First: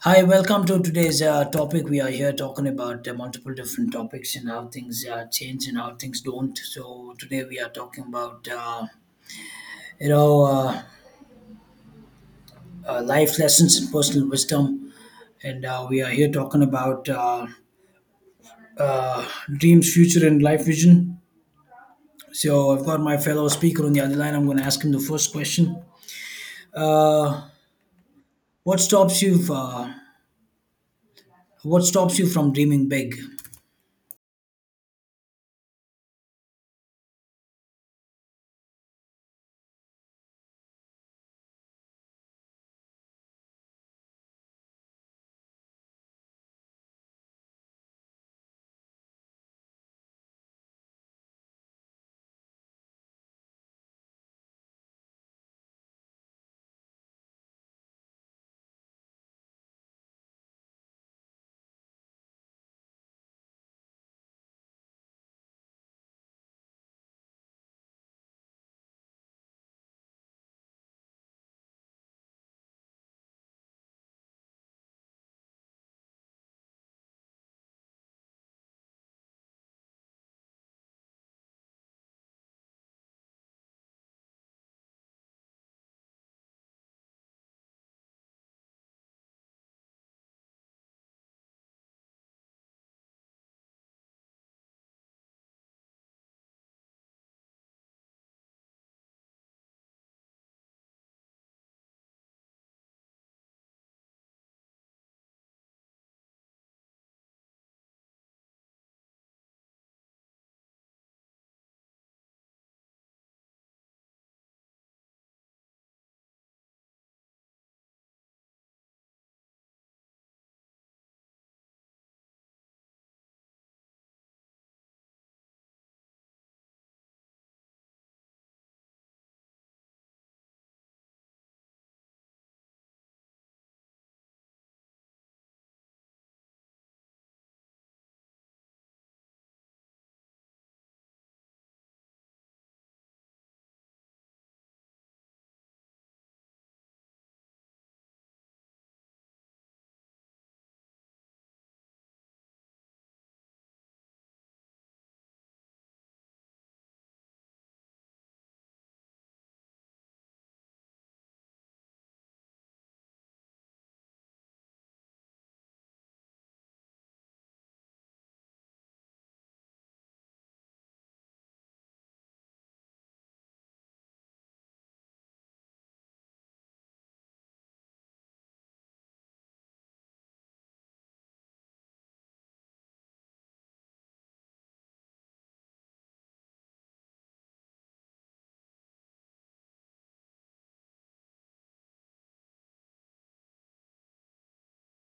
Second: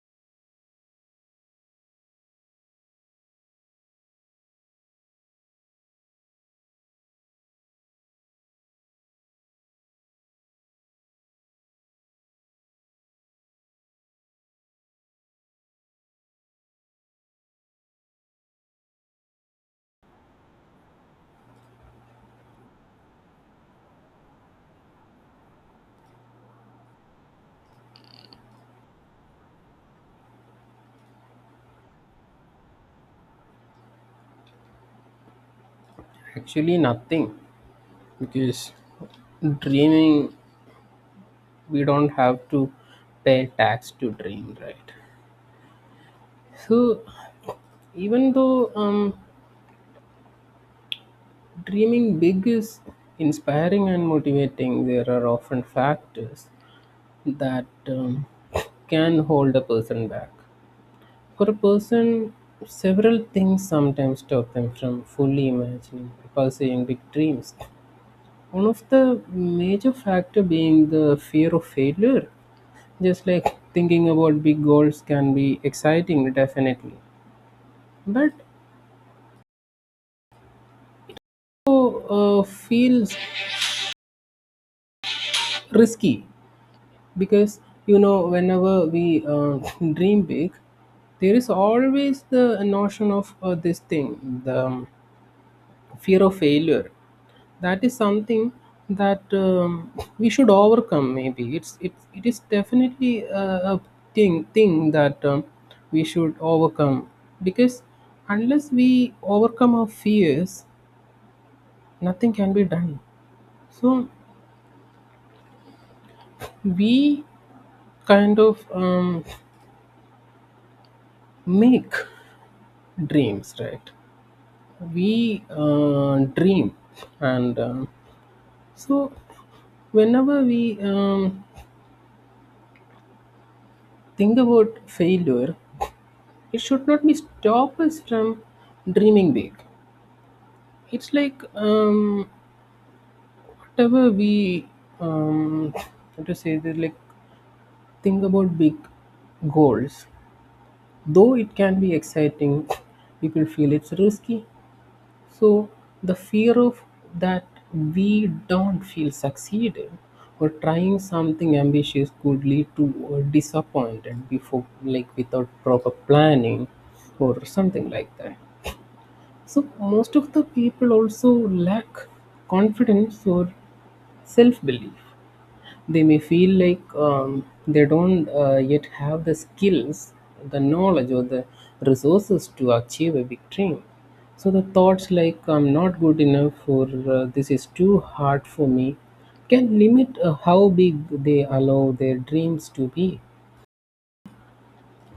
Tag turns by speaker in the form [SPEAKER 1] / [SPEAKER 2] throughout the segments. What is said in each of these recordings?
[SPEAKER 1] Hi, welcome to today's topic. We are here talking about multiple different topics and how things change and how things don't. So today we are talking about you know uh, life lessons and personal wisdom, and we are here talking about uh, dreams, future, and life vision. So I've got my fellow speaker on the other line. I'm going to ask him the first question. What stops you? What stops you from dreaming big?
[SPEAKER 2] Actually, nothing because dreaming, we don't have to pay tax to dream, right? So, even though dreaming big is inspiring and motivating, there are often factors that can hold a person back. For a person, several things sometimes stop them from fully imagining and pursuing big dreams. One of the major factor being the fear of failure. Just like thinking about big goals can be exciting, definitely, but also feels risky because you know whenever we dream big, there is always the notion of this thing, the fear of failure, that is something that we should overcome. Maybe it is definitely a thing that we should overcome because unless we overcome our fears, nothing can be done. So we kind of make dreams, right? We dream and so whenever we think about failure, it should not be stop us from dreaming big. It's like whatever we, um how to say that, like, think about big goals, though it can be exciting, people feel it's risky. So the fear of that, we don't feel succeeded or trying something ambitious could lead to disappointment before, like, without proper planning or something like that. So most of the people also lack confidence or self belief. They may feel like they don't yet have the skills, the knowledge, or the resources to achieve a big dream. So the thoughts like I'm not good enough or this is too hard for me can limit how big they allow their dreams to be.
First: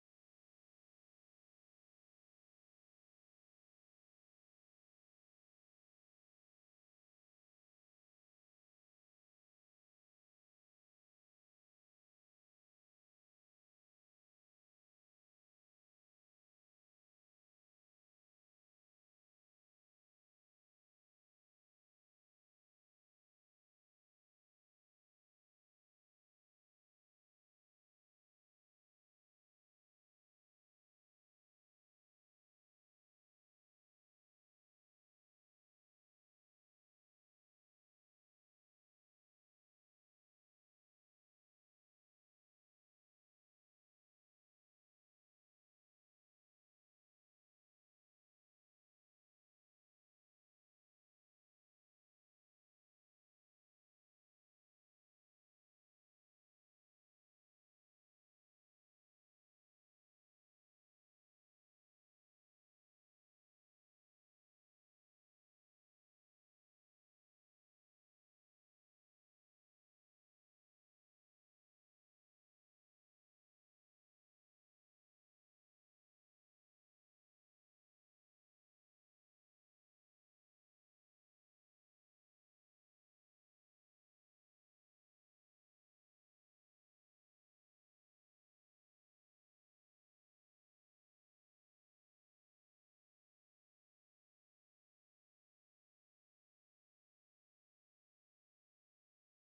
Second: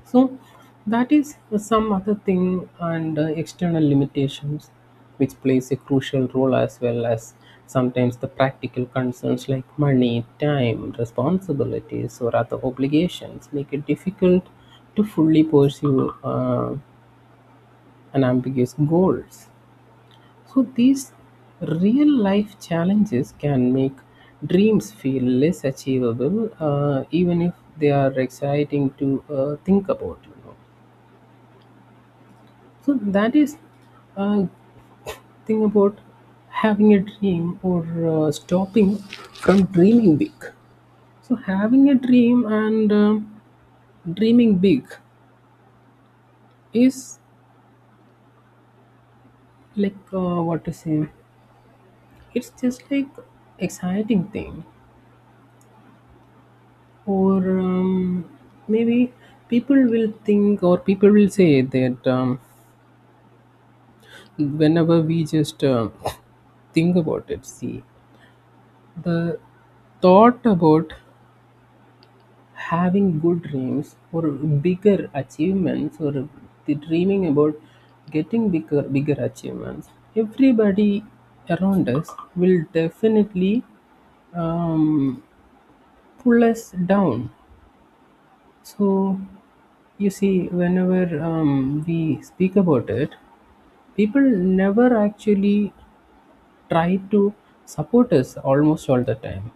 [SPEAKER 2] So that is some other thing and external limitations which plays a crucial role, as well as sometimes the practical concerns like money, time, responsibilities or other obligations make it difficult to fully pursue an ambiguous goals. So these real life challenges can make dreams feel less achievable even if they are exciting to think about, you know. So that is a thing about having a dream or stopping from dreaming big. So having a dream and dreaming big is like, what to say? It's just like exciting thing, or maybe people will think or people will say that whenever we just think about it, see the thought about having good dreams or bigger achievements or the dreaming about getting bigger bigger achievements, everybody around us will definitely um, pull us down. So you see whenever we speak about it, people never actually try to support us almost all the time.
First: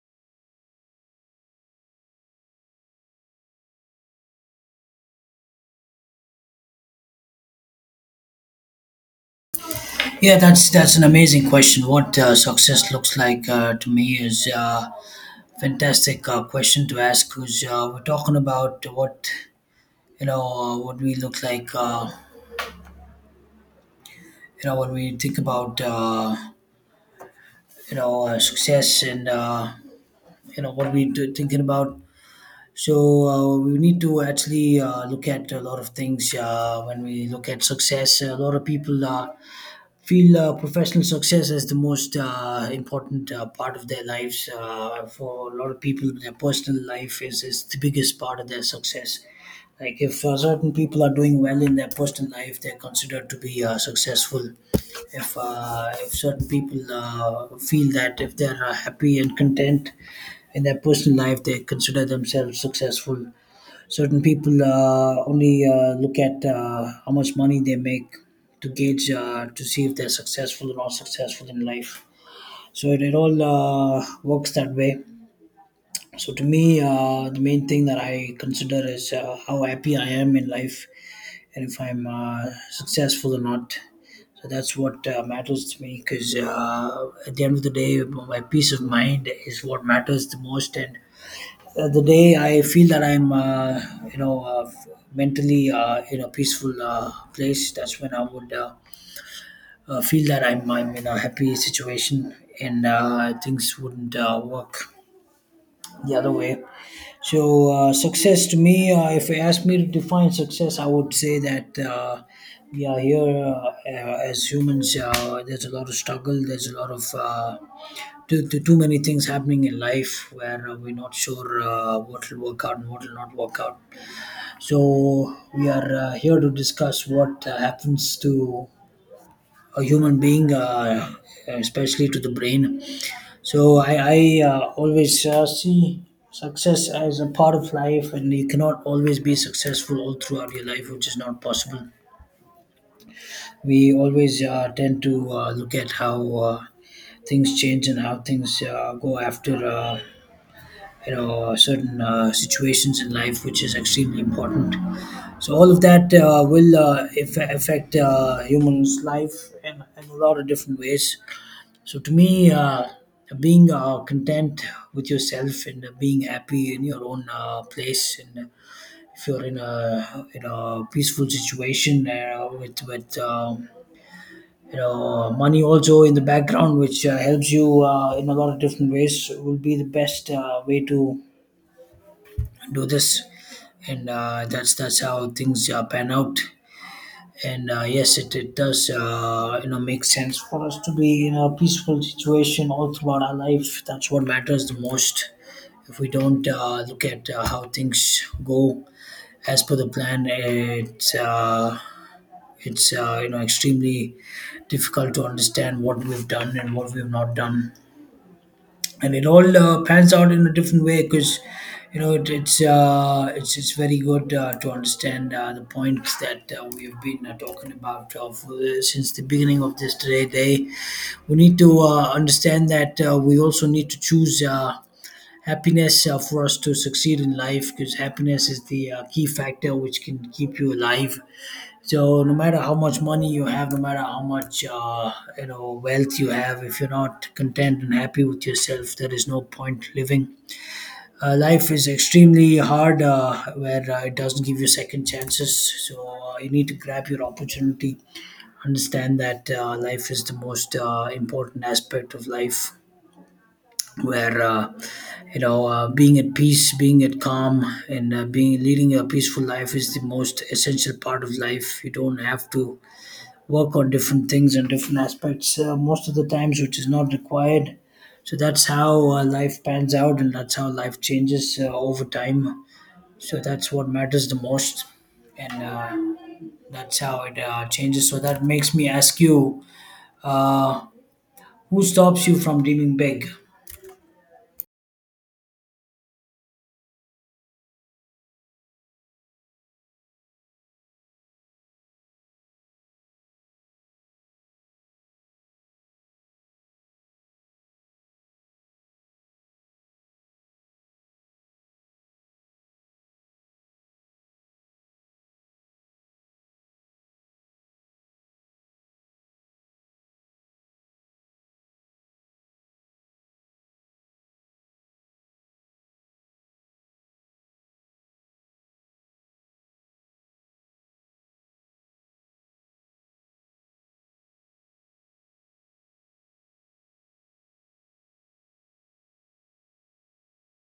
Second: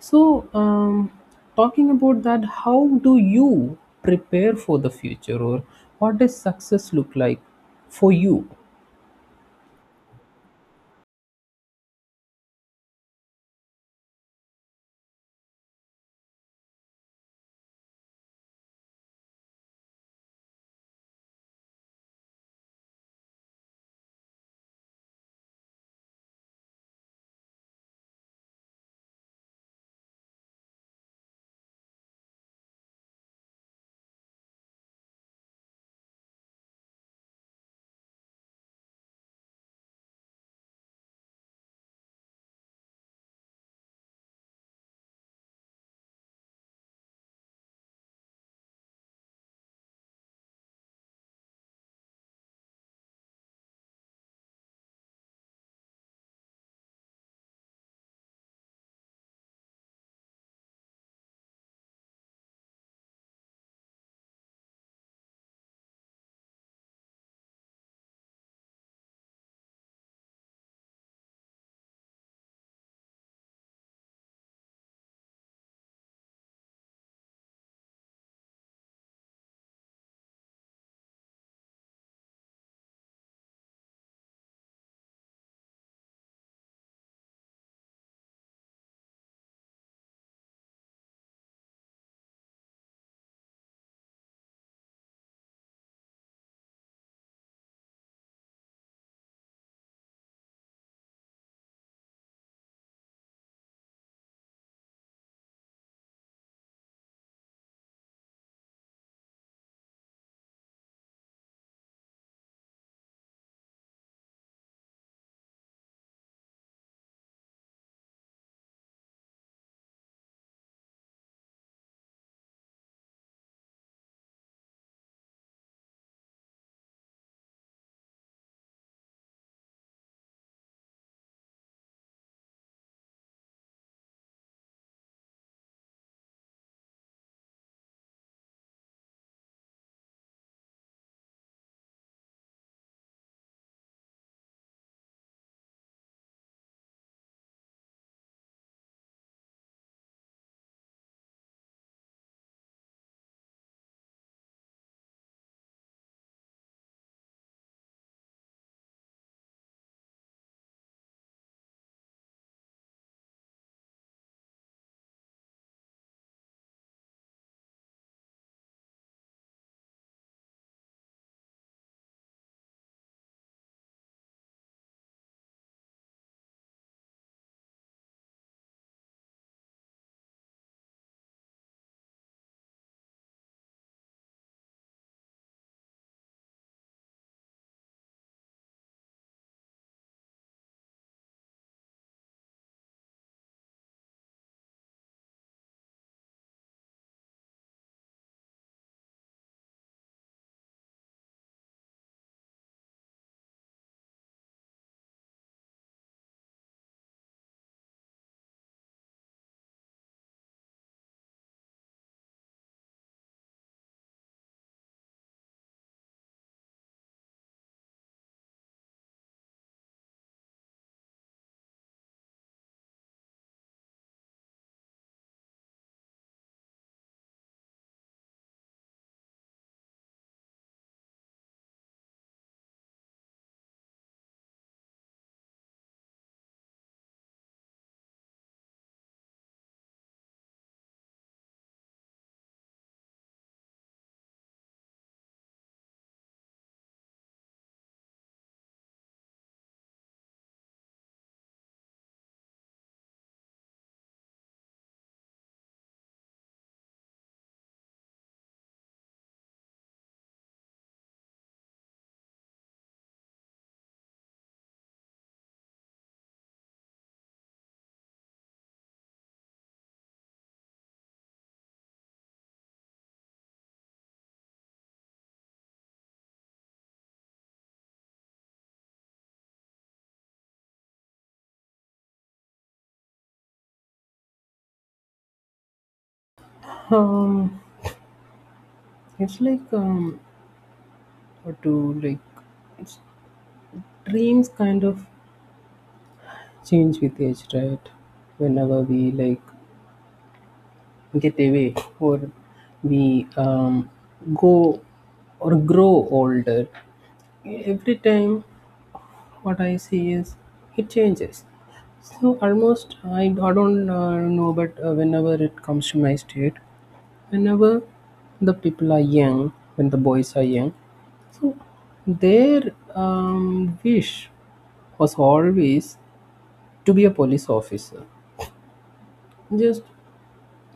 [SPEAKER 2] So, talking about that, how do you prepare for the future, or what does success look like for you?
[SPEAKER 1] Yeah, that's an amazing question. What success looks like to me is. Fantastic question to ask, because we're talking about what what we look like, when we think about success, and what we are thinking about. So we need to actually look at a lot of things when we look at success. A lot of people feel professional success as the most important part of their lives. For a lot of people, their personal life is the biggest part of their success. Like if certain people are doing well in their personal life, they're considered to be successful. If certain people feel that if they're happy and content in their personal life, they consider themselves successful. Certain people only look at how much money they make to gauge to see if they're successful or not successful in life. So it all works that way. So to me, the main thing that I consider is how happy I am in life and if I'm successful or not. So that's what matters to me, because at the end of the day, my peace of mind is what matters the most. And the day I feel that I'm, you know, uh, f- mentally in a peaceful place, that's when I would feel that I'm in a happy situation, and things wouldn't work the other way. So, success to me, if you ask me to define success, I would say that we are here as humans. There's a lot of struggle, there's a lot of uh, too many things happening in life where we're not sure what will work out and what will not work out. So, we are here to discuss what happens to a human being, especially to the brain. So I always see success as a part of life, and you cannot always be successful all throughout your life, which is not possible. We always tend to look at how things change and how things go after. Certain situations in life, which is extremely important, so all of that will affect humans life in a lot of different ways. So to me, being content with yourself and being happy in your own place, and if you're in a peaceful situation with money also in the background, which helps you in a lot of different ways, will be the best way to do this. And that's how things pan out. And yes, it does, make sense for us to be in a peaceful situation all throughout our life. That's what matters the most. If we don't look at how things go as per the plan, it's extremely difficult to understand what we've done and what we've not done, and it all pans out in a different way. Because you know it, it's very good to understand the points that we have been talking about since the beginning of this today day. We need to understand that we also need to choose happiness for us to succeed in life, because happiness is the key factor which can keep you alive. So no matter how much money you have, no matter how much wealth you have, if you're not content and happy with yourself, there is no point living. Life is extremely hard, where it doesn't give you second chances. So you need to grab your opportunity. Understand that life is the most important aspect of life, where being at peace, being at calm, and being leading a peaceful life is the most essential part of life. You don't have to work on different things and different aspects most of the times, which is not required. So that's how life pans out, and that's how life changes over time. So that's what matters the most. And that's how it changes. So that makes me ask you, uh, who stops you from dreaming big?
[SPEAKER 2] Um, it's like, what to like, it's dreams kind of change with age, right? Whenever we like get away or we go or grow older, every time what I see is it changes. So almost I don't know, but whenever it comes to my state, whenever the people are young, when the boys are young, so their wish was always to be a police officer. Just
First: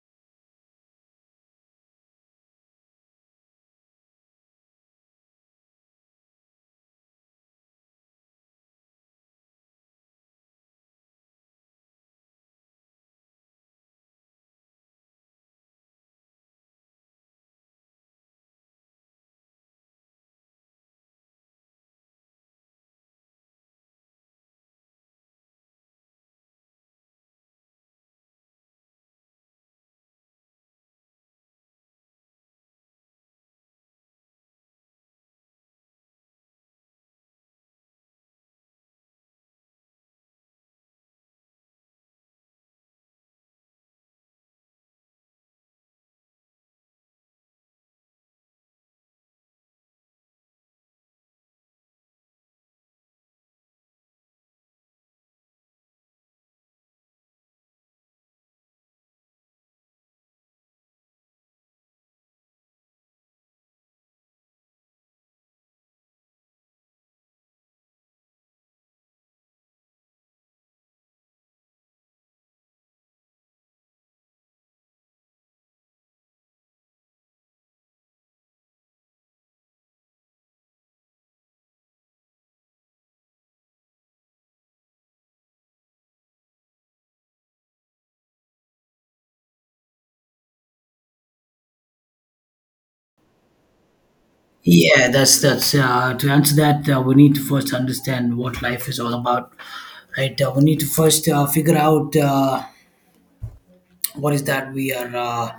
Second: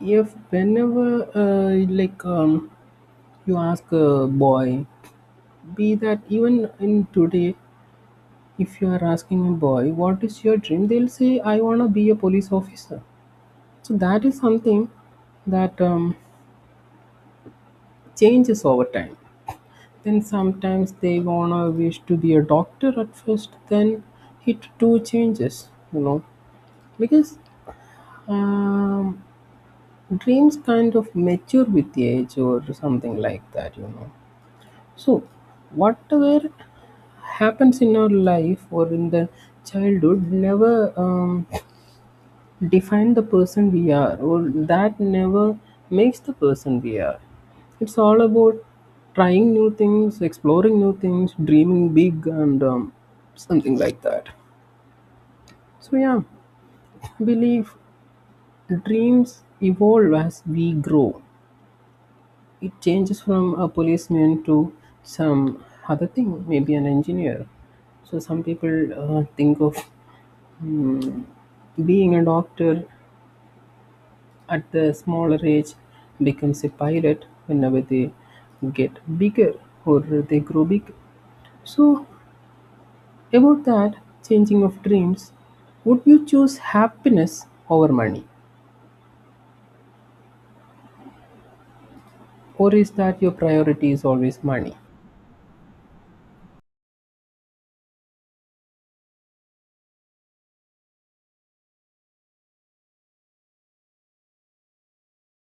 [SPEAKER 2] if whenever like, you ask a boy, be that even in today. If you are asking a boy what is your dream, they'll say, "I wanna be a police officer." So that is something that changes over time. Then sometimes they wanna wish to be a doctor at first. Then it too changes, you know, because, um, dreams kind of mature with age or something like that, you know. So whatever happens in our life or in the childhood never define the person we are, or that never makes the person we are. It's all about trying new things, exploring new things, dreaming big and something like that. So yeah, I believe dreams evolve as we grow. It changes from a policeman to some other thing, maybe an engineer. So some people think of mm, being a doctor at the smaller age, becomes a pirate whenever they get bigger or they grow big. So, about that changing of dreams, would you choose happiness over money, or is that your priority is always money?
[SPEAKER 1] Yeah, that's to answer that, we need to first understand what life is all about, right? We need to first figure out what is that we are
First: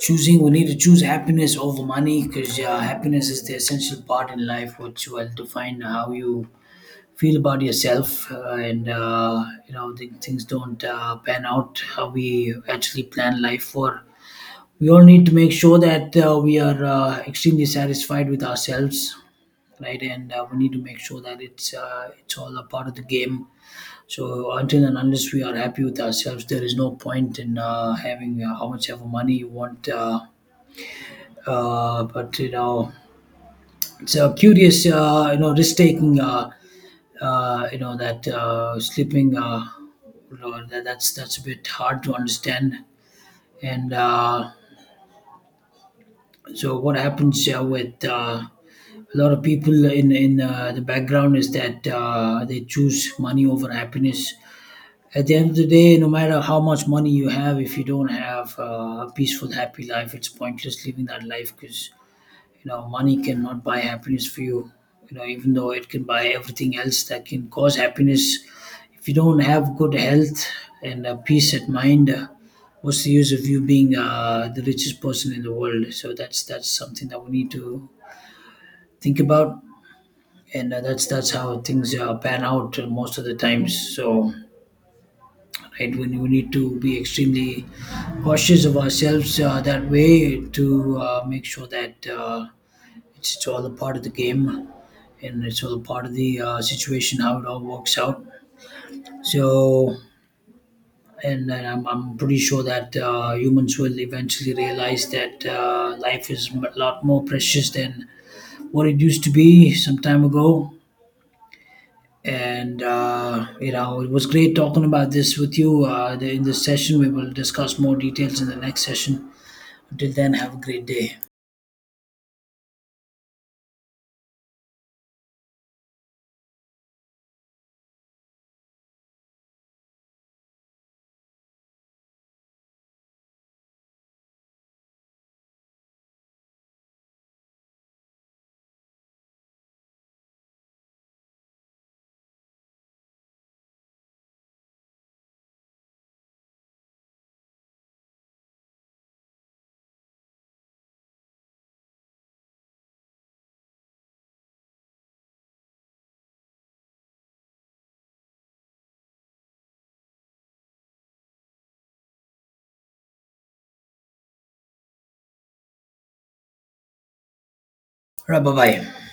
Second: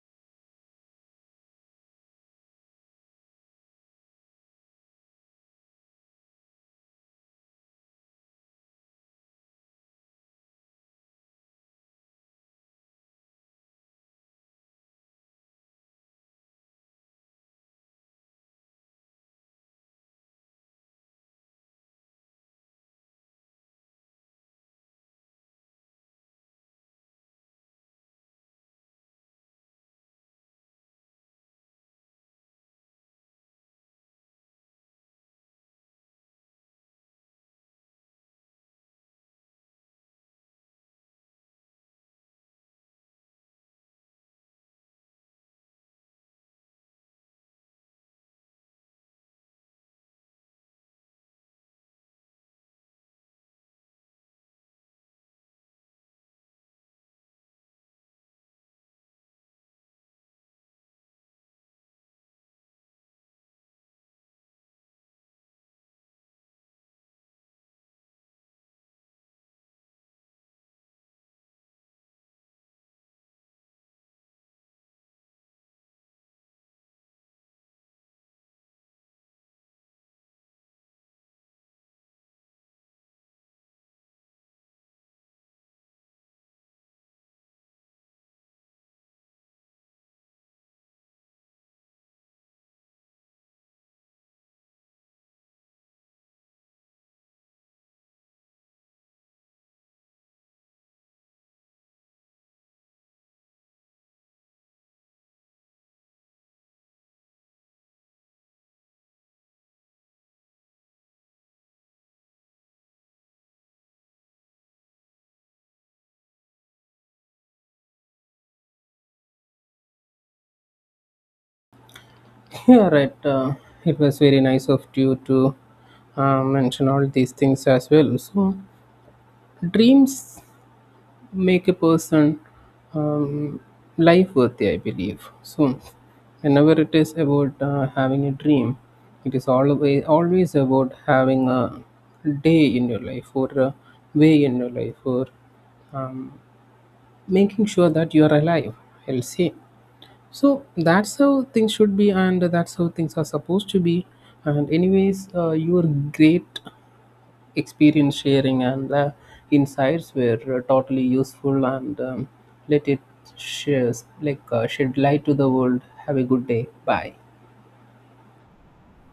[SPEAKER 1] choosing. We need to choose happiness over money, because happiness is the essential part in life which will define how you feel about yourself. And the things don't pan out how we actually plan life for. We all need to make sure that we are extremely satisfied with ourselves, right? And we need to make sure that it's all a part of the game. So until and unless we are happy with ourselves, there is no point in having how much ever money you want. But it's a curious risk taking that sleeping, that's a bit hard to understand. And so what happens with a lot of people in the background is that they choose money over happiness. At the end of the day, no matter how much money you have, if you don't have a peaceful, happy life, it's pointless living that life, because money cannot buy happiness for you. You know Even though it can buy everything else that can cause happiness, if you don't have good health and peace at mind, what's the use of you being the richest person in the world? So that's something that we need to think about. And that's how things pan out most of the times. So, right, when we need to be extremely cautious of ourselves, that way, to make sure that it's all a part of the game, and it's all part of the situation, how it all works out. So, and then I'm pretty sure that humans will eventually realize that life is a lot more precious than what it used to be some time ago. And it was great talking about this with you in this session. We will discuss more details in the next session. Until then, have a great day.
[SPEAKER 2] Yeah, right. It was very nice of you to mention all these things as well. So, dreams make a person um, life worthy, I believe. So, whenever it is about having a dream, it is always always about having a day in your life or a way in your life or, um, making sure that you are alive. I'll say. So that's how things should be, and that's how things are supposed to be. And anyways, your great experience sharing and insights were totally useful and let it shares, like, shed light to the world. Have a good day. Bye.
[SPEAKER 1] All right, bye bye.